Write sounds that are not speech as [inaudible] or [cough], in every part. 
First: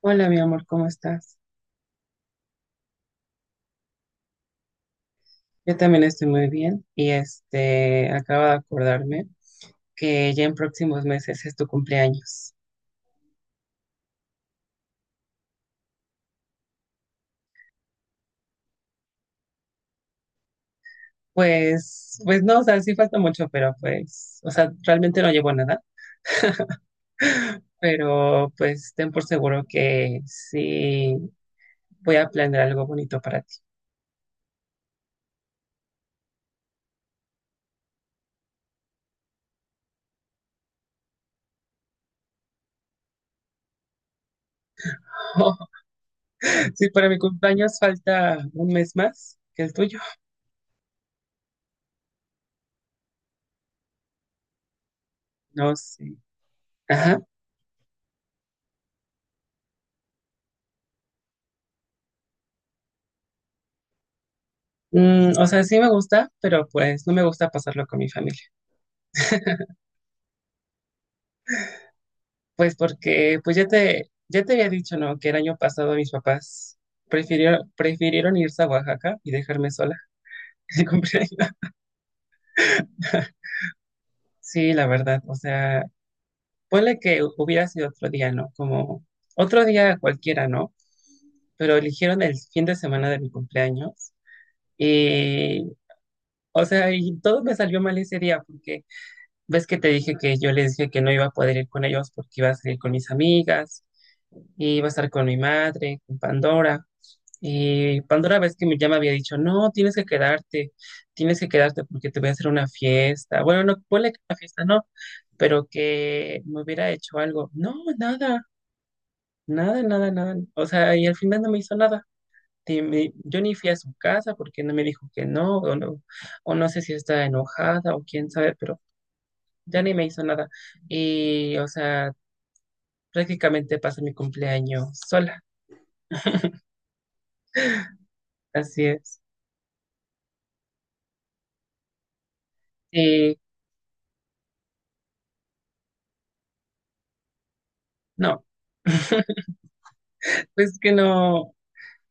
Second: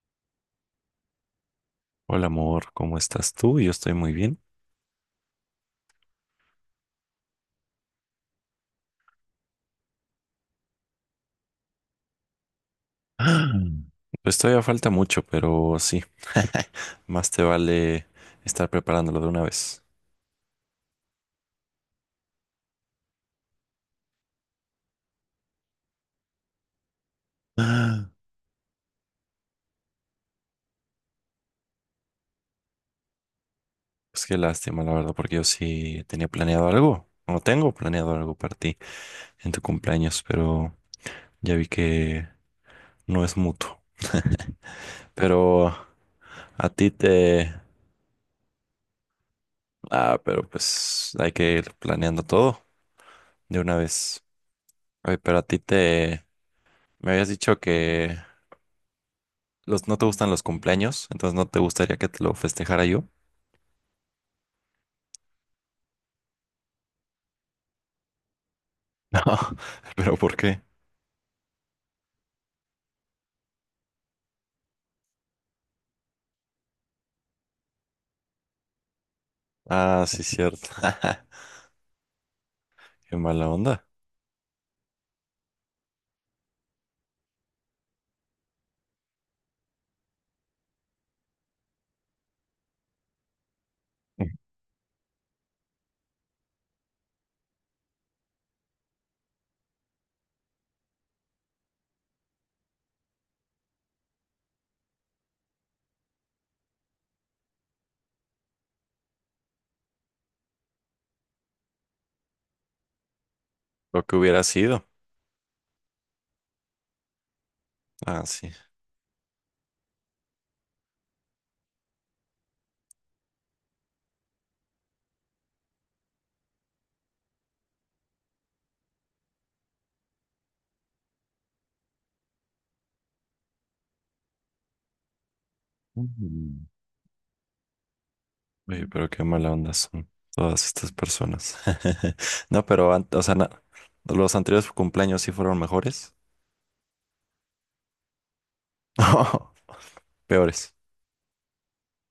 Hola, mi amor, ¿cómo estás? Hola amor, ¿cómo estás tú? Yo estoy muy bien. Yo también estoy muy bien y acabo de acordarme que ya en próximos meses es tu cumpleaños. Ah. Pues todavía falta mucho, pero sí, [laughs] más te vale estar preparándolo de una vez. Pues no, o sea, sí falta mucho, pero pues, o sea, realmente no llevo nada, pero pues ten por seguro que sí voy a planear algo bonito para ti. Pues qué lástima, la verdad, porque yo sí tenía planeado algo, o tengo planeado algo para ti en tu cumpleaños, pero ya vi que no es mutuo. [laughs] Pero [laughs] a Sí, ti para mi te... cumpleaños falta un mes más que el tuyo. Ah, pero pues hay que ir planeando todo de una vez. Oye, pero a ti No sé. te... Me Ajá. habías dicho que ¿no te gustan los cumpleaños? Entonces no te gustaría que te lo festejara yo. [laughs] Mm, o sea, sí me gusta, pero pues no me gusta pasarlo con mi familia. No, [laughs] pero ¿por qué? Pues porque, pues ya te había dicho, ¿no? Que el año pasado mis papás prefirieron irse a Oaxaca y dejarme sola Ah, sí, [laughs] cierto. el [laughs] cumpleaños. Qué mala onda. Sí, la verdad, o sea, ponle que hubiera sido otro día, ¿no? Como otro día cualquiera, ¿no? Pero eligieron el fin de semana de mi cumpleaños y, o sea, y todo me salió mal ese día porque ves que te dije que yo les dije que no iba a poder ir con ellos porque iba a salir con mis amigas, y iba a estar con mi madre, con Pandora. Y Pandora ves que ya me había dicho, no, tienes que quedarte porque te voy a hacer una fiesta. Bueno, no, Lo ponle que que una hubiera fiesta, no, sido. pero que me hubiera hecho algo. No, Ah, nada, sí. nada, nada, nada. O sea, y al final no me hizo nada. Y yo ni fui a su casa porque no me dijo que no, o no, o no sé si está enojada o quién sabe, pero ya ni me hizo nada. Y, o sea, prácticamente pasé mi cumpleaños sola, Mm. así Oye, pero es. qué mala onda son todas estas personas. [laughs] No, pero, o sea, Y los anteriores cumpleaños sí fueron mejores. no, [laughs] Peores. pues que no.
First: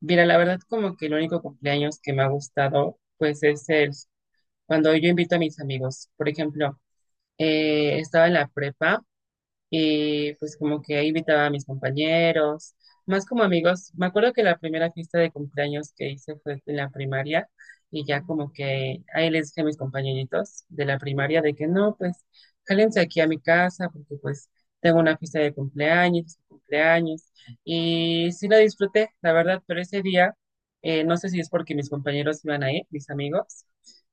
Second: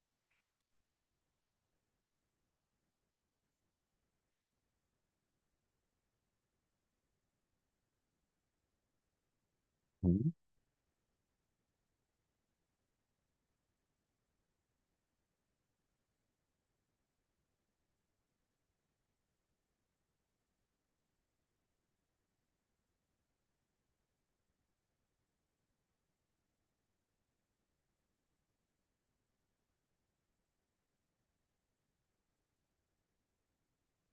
Mira, la verdad como que el único cumpleaños que me ha gustado pues es el cuando yo invito a mis amigos. Por ejemplo, estaba en la prepa Ujú. y pues como que ahí invitaba a mis compañeros, más como amigos. Me acuerdo que la primera fiesta de cumpleaños que hice fue en la primaria y ya como que ahí les dije a mis compañeritos de la primaria de que no, pues jálense aquí a mi casa porque pues tengo una fiesta de cumpleaños y sí la disfruté, la verdad, pero ese día, no sé si es porque mis compañeros iban a ir, mis amigos.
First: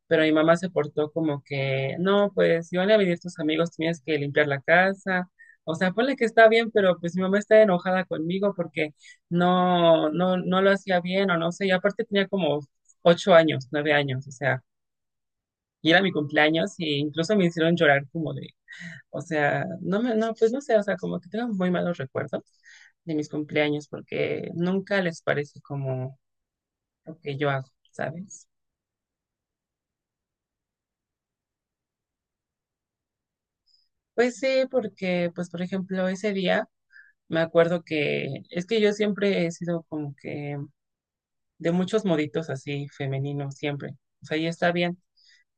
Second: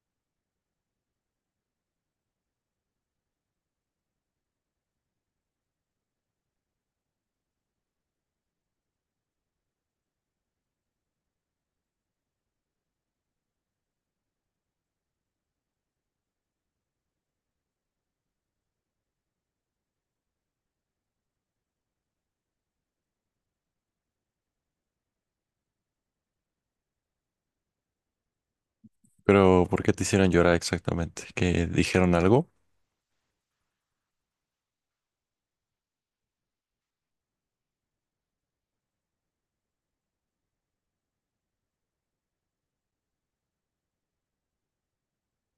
Pero mi mamá se portó como que, no, pues si van a venir tus amigos, tienes que limpiar la casa, o sea, ponle que está bien, pero pues mi mamá está enojada conmigo porque no lo hacía bien o no sé. Y aparte tenía como ocho años, nueve años, o sea, y era mi cumpleaños y incluso me hicieron llorar como de, o sea, no me, no, pues no sé, o sea, como que tengo muy malos recuerdos de mis cumpleaños porque nunca les parece como lo que yo hago, ¿sabes? Pero ¿por qué te hicieron llorar exactamente? ¿Que dijeron algo? Pues sí, porque, pues por ejemplo, ese día me acuerdo que es que yo siempre he sido como que de muchos moditos así femeninos siempre. O sea, y está bien,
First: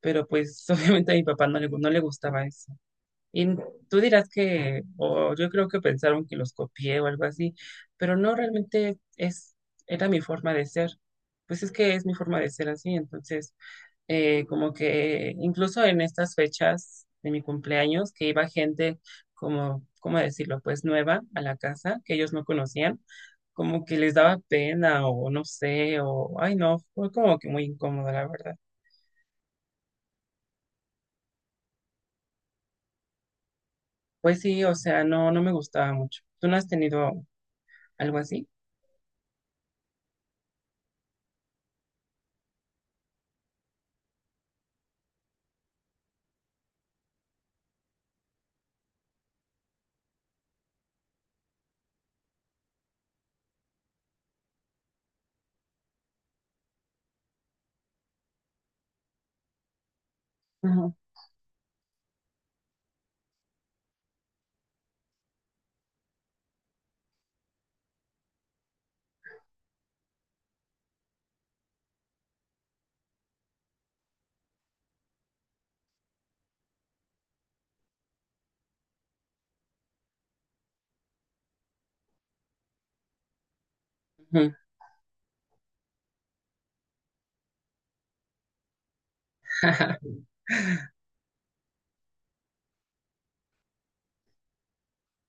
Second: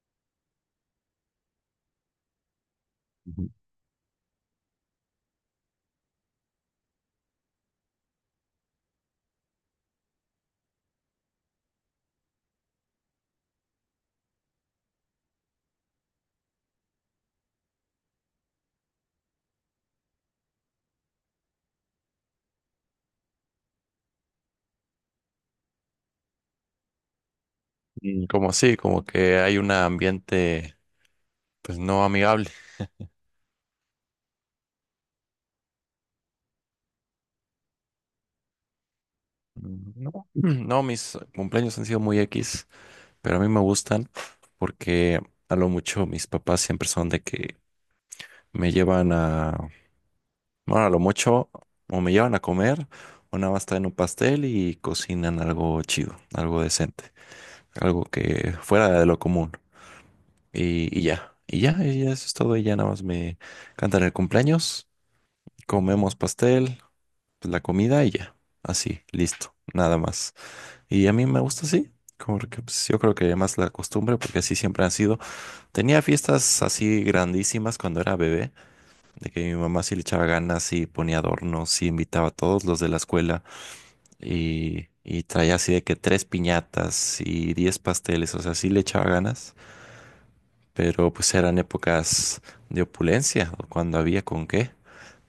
pero pues [laughs] obviamente a mi papá no le gustaba eso. Y Ujú. tú dirás que, o yo creo que pensaron que los copié o algo así, pero no realmente es, era mi forma de ser. Pues es que es mi forma de ser así, entonces como que incluso en estas fechas de mi cumpleaños, que iba gente como, ¿cómo decirlo? Pues nueva a la casa, que ellos no conocían, como que les daba pena o no sé, o, ay no, fue como que muy incómodo, Mm, la como verdad. así, como que hay un ambiente, pues no amigable. Pues sí, o sea, no, no me gustaba mucho. ¿Tú no has tenido algo así? Mm, no, no, mis cumpleaños han sido muy X, pero a mí me gustan porque a lo mucho mis papás siempre son de que me llevan a, bueno, a lo mucho o me llevan a comer o nada más traen un pastel y cocinan algo chido, algo decente, algo que fuera de lo común Ujú, y, y ya eso es todo y ya nada más me cantan el cumpleaños, comemos pastel, pues, la comida y ya, así, listo, nada más. Y a mí me gusta así, como que pues, yo creo que más la costumbre, porque así siempre han sido. Tenía fiestas así grandísimas cuando era bebé, de que mi mamá sí le echaba ganas y ponía adornos y invitaba a todos los de la escuela ujú. Y traía así de que tres piñatas y 10 pasteles, o sea, sí le echaba ganas, [laughs] pero pues eran épocas de opulencia, cuando había con qué,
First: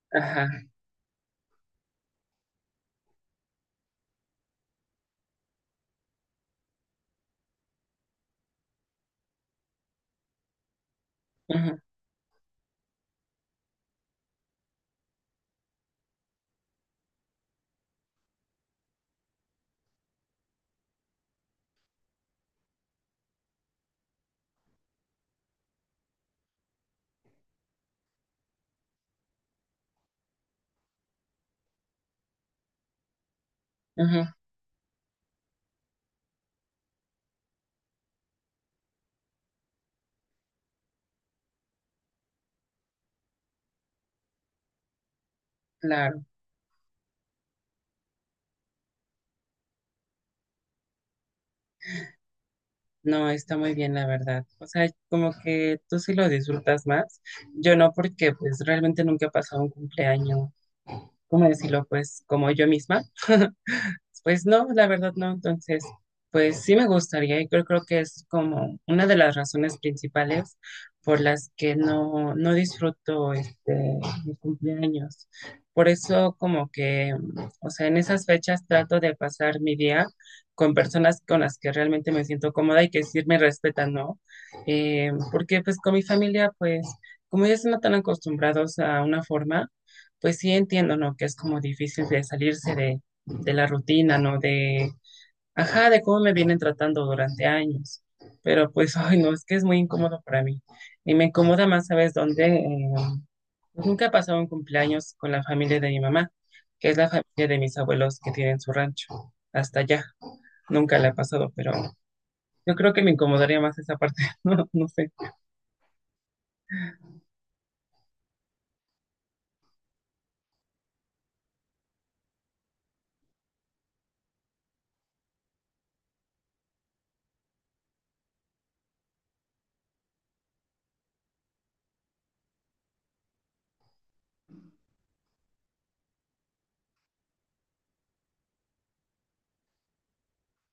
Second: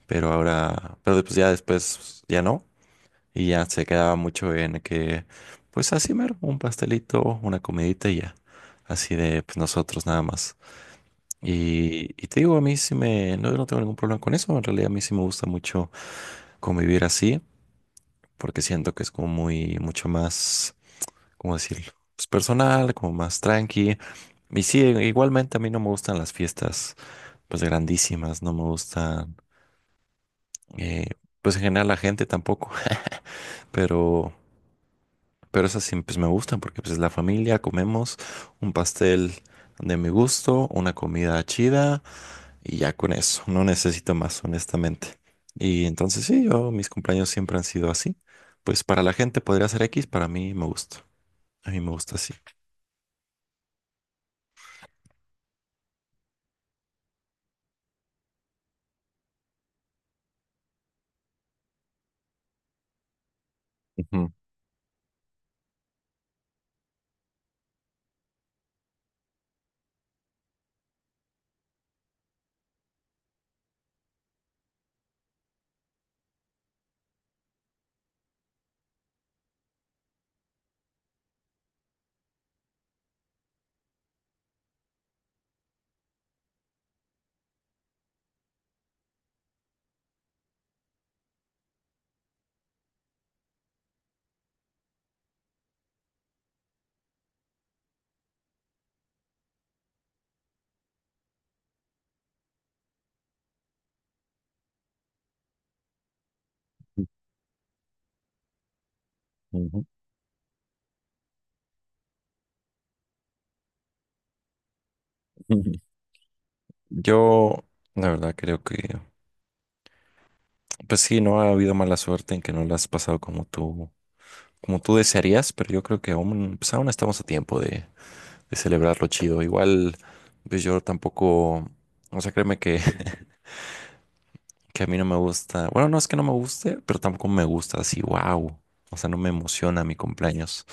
pero Ajá, ahora, pero pues ya después ya no. Y ya se quedaba mucho en que, pues así mero, un pastelito, una comidita y ya. Así de pues, nosotros nada más. ujú, Y te digo, a mí sí me, no, no tengo ningún problema con eso. En realidad a mí sí me gusta mucho convivir así, porque siento que es como muy, mucho más, ¿cómo decirlo? Pues personal, como más tranqui. Y sí, igualmente a mí no me gustan las fiestas, pues grandísimas, no me gustan, eh, pues en general la gente tampoco, [laughs] ujú, pero... Pero esas sí, pues me gustan porque pues es la familia, comemos un pastel de mi gusto, una comida chida y ya con eso, no necesito más, honestamente. Y claro. entonces sí, yo mis cumpleaños siempre han sido así. Pues para la gente podría ser X, para mí me gusta. A mí me gusta así. No, está muy bien, la verdad. O sea, como que tú sí lo disfrutas más. Yo no, porque pues realmente nunca he pasado un cumpleaños, ¿cómo decirlo? Pues como yo misma. Ujú, Pues no, la verdad no. Entonces, pues sí me gustaría y creo que es como una de las razones principales por las que no, no disfruto mi cumpleaños. Por eso como que, mm, o sea, en esas fechas trato de pasar mi día con personas con las que realmente me siento cómoda y que sí me respetan, ¿no? Porque pues con mi familia, pues como ya están tan acostumbrados a una forma, pues sí entiendo, ¿no? Que es como difícil de salirse de la rutina, ¿no? De, ajá, de cómo me vienen tratando durante años. Pero pues, [laughs] ay, no, es que es muy incómodo para mí. Y me incomoda más, ¿sabes dónde? Pues, nunca he pasado un cumpleaños con la familia de mi mamá, que es la familia de mis abuelos que tienen su rancho. Hasta ujú, allá, nunca la he pasado, pero yo creo que me incomodaría más esa parte, [laughs] no, no sé. ujú. Yo, la verdad, creo que, pues sí, no ha habido mala suerte en que no la has pasado como tú desearías, pero yo creo que aún, pues aún estamos a tiempo de celebrarlo chido. Igual, pues yo tampoco, o sea, créeme que, [laughs] que a mí no me gusta, bueno, no es que no me guste, pero tampoco me gusta así, wow. O sea, no me emociona mi cumpleaños,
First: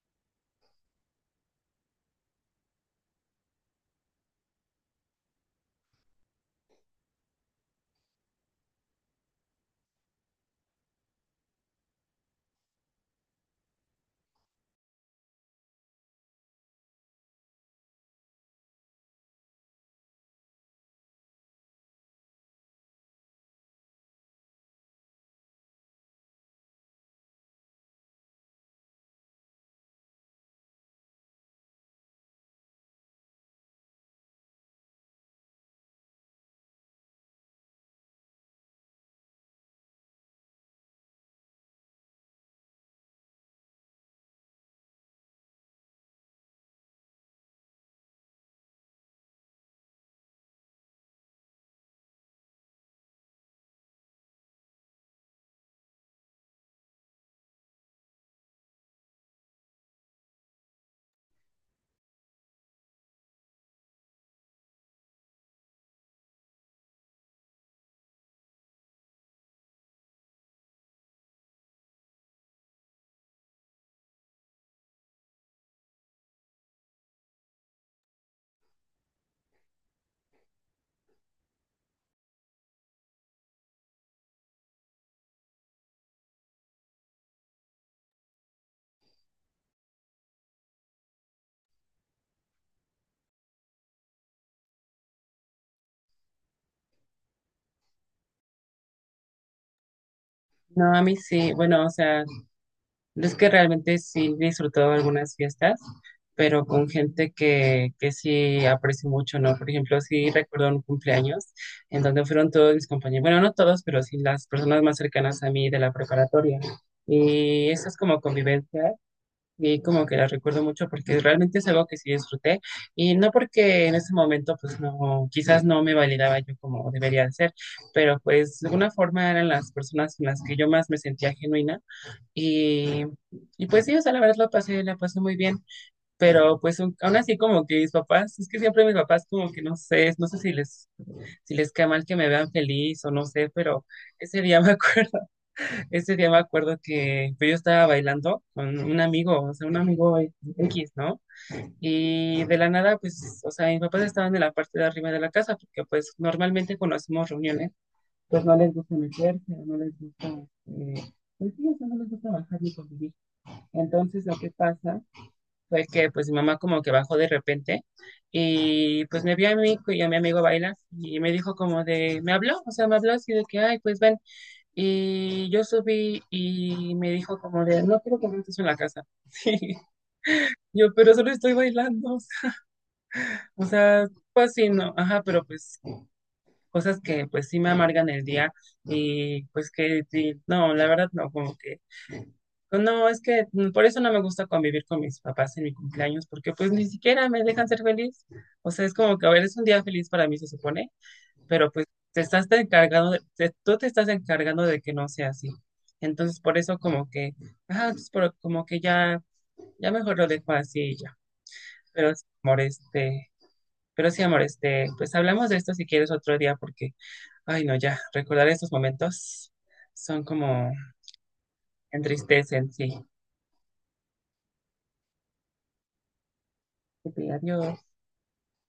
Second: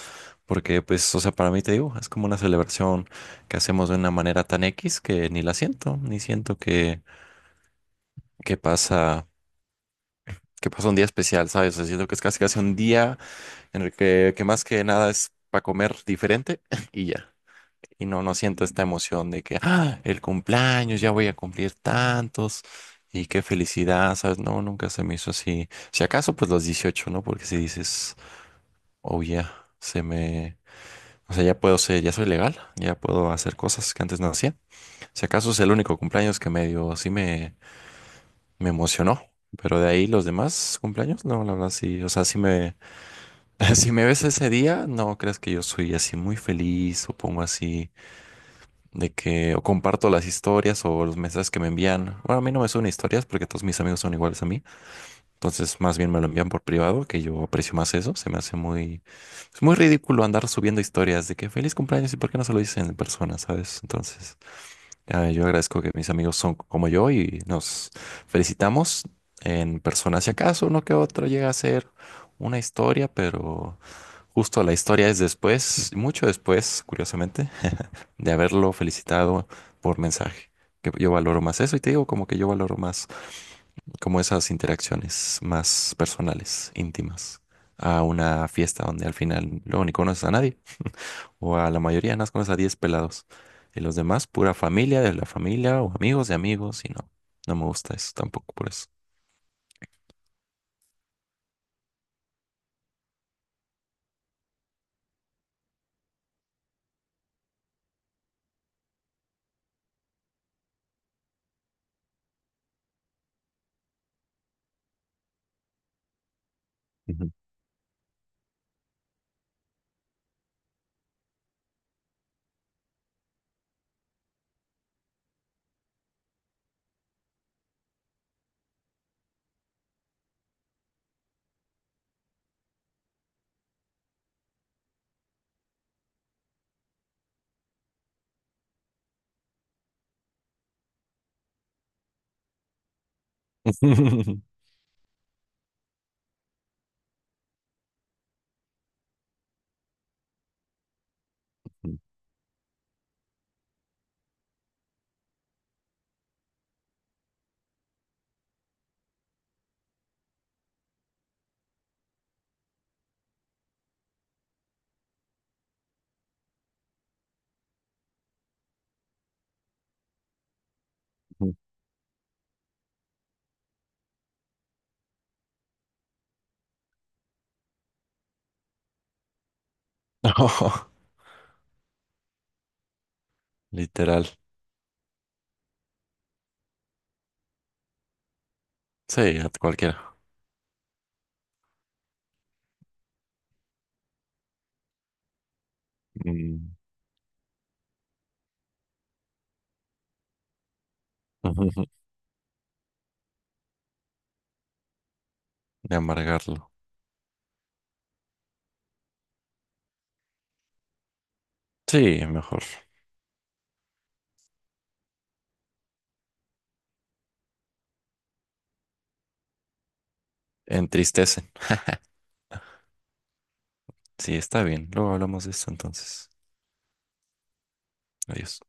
porque pues, o sea, para mí te digo, es como una celebración que hacemos de una manera tan X que ni la siento, ni siento que pasa, que pasa un día especial, ¿sabes? O sea, siento que es casi casi un día en el que más que nada es para comer diferente [laughs] y ya. Y no, no siento esta emoción de que, ah, el cumpleaños, ya voy a cumplir tantos y qué felicidad, ¿sabes? No, nunca se me hizo así. Si acaso, pues los 18, ¿no? Porque si dices, oh, ya, se me... O sea, ya puedo ser, ya soy legal, ya puedo hacer cosas que antes no hacía. Si acaso es el único cumpleaños que medio sí me emocionó. Pero de ahí los demás cumpleaños, no, la verdad sí. O sea, [laughs] si me ves ese día, no creas que yo soy así muy feliz o pongo así de que o comparto las historias o los mensajes que me envían. Bueno, a mí no me suben historias porque todos mis amigos son iguales a mí. Entonces, más bien me lo envían por privado, que yo aprecio más eso. Se me hace es muy ridículo andar subiendo historias de que feliz cumpleaños y por qué no se lo dicen en persona, ¿sabes? Entonces, ah, yo agradezco que mis amigos son como yo y nos felicitamos en persona. Si acaso uno que otro llega a ser una historia, pero justo la historia es después, mucho después, curiosamente de haberlo felicitado por mensaje. Que yo valoro más eso y te digo como que yo valoro más como esas interacciones más personales, íntimas, a una fiesta donde al final luego ni conoces a nadie o a la mayoría nada más conoces a 10 pelados y los demás pura familia de la familia o amigos de amigos y no, no me gusta eso tampoco por eso. No, a mí sí, bueno, o sea, es que realmente sí he disfrutado algunas fiestas, pero con gente que sí aprecio mucho, ¿no? Por ejemplo, sí recuerdo un cumpleaños en donde fueron todos mis compañeros, bueno, no todos, pero sí las personas más cercanas a mí de la preparatoria. Ujú. Y eso es como convivencia y como que la recuerdo mucho porque realmente es algo que sí disfruté y no porque en ese momento pues no, quizás no me validaba yo como debería de ser, pero pues de alguna forma eran las personas con las que yo más me sentía genuina y, y pues sí, o sea, la verdad la pasé muy bien, pero pues aún así como que mis papás, es que siempre mis papás como que no sé, no sé si les cae mal que me vean feliz o no sé, pero [laughs] ese día me acuerdo, [laughs] ese día me acuerdo que pues, yo estaba bailando con un amigo, o sea, un amigo X, ¿no? Y de la nada, pues, o sea, mis papás estaban en la parte de arriba de la casa, porque pues normalmente cuando hacemos reuniones, pues no les gusta meterse, o no les gusta... eh, pues sí, o sea, no les gusta bajar ni convivir. Entonces lo que pasa fue que pues mi mamá como que bajó de repente y pues me vio a mí y a mi amigo bailar y me dijo como me habló, o sea, me habló así de que, ay, pues ven. Y yo subí y me dijo como de, no quiero que me estés en la casa. [laughs] Sí, No, yo, pero solo estoy bailando. O sea, literal. pues sí, no, ajá, pero pues cosas que pues sí me amargan el día Sí, y a pues que, cualquiera. sí, no, la verdad no, como que no, es que mm, por eso no me gusta convivir con mis papás en mi cumpleaños, porque pues Mm. ni siquiera me dejan ser feliz. O sea, es como que, a ver, es un día feliz para mí, se supone, pero pues [laughs] te estás te encargando, de- te- tú te estás encargando de que no sea así. De Entonces, por amargarlo. eso como que, ah, como que ya, ya mejor lo dejo así y ya. Pero sí, Sí, amor, mejor. este, pero sí, amor, pues hablamos de esto si quieres otro día, porque, ay, no, ya, recordar estos momentos son como Entristece. entristecen, sí. Sí, está bien. Luego hablamos de esto entonces. Ok, adiós. Adiós.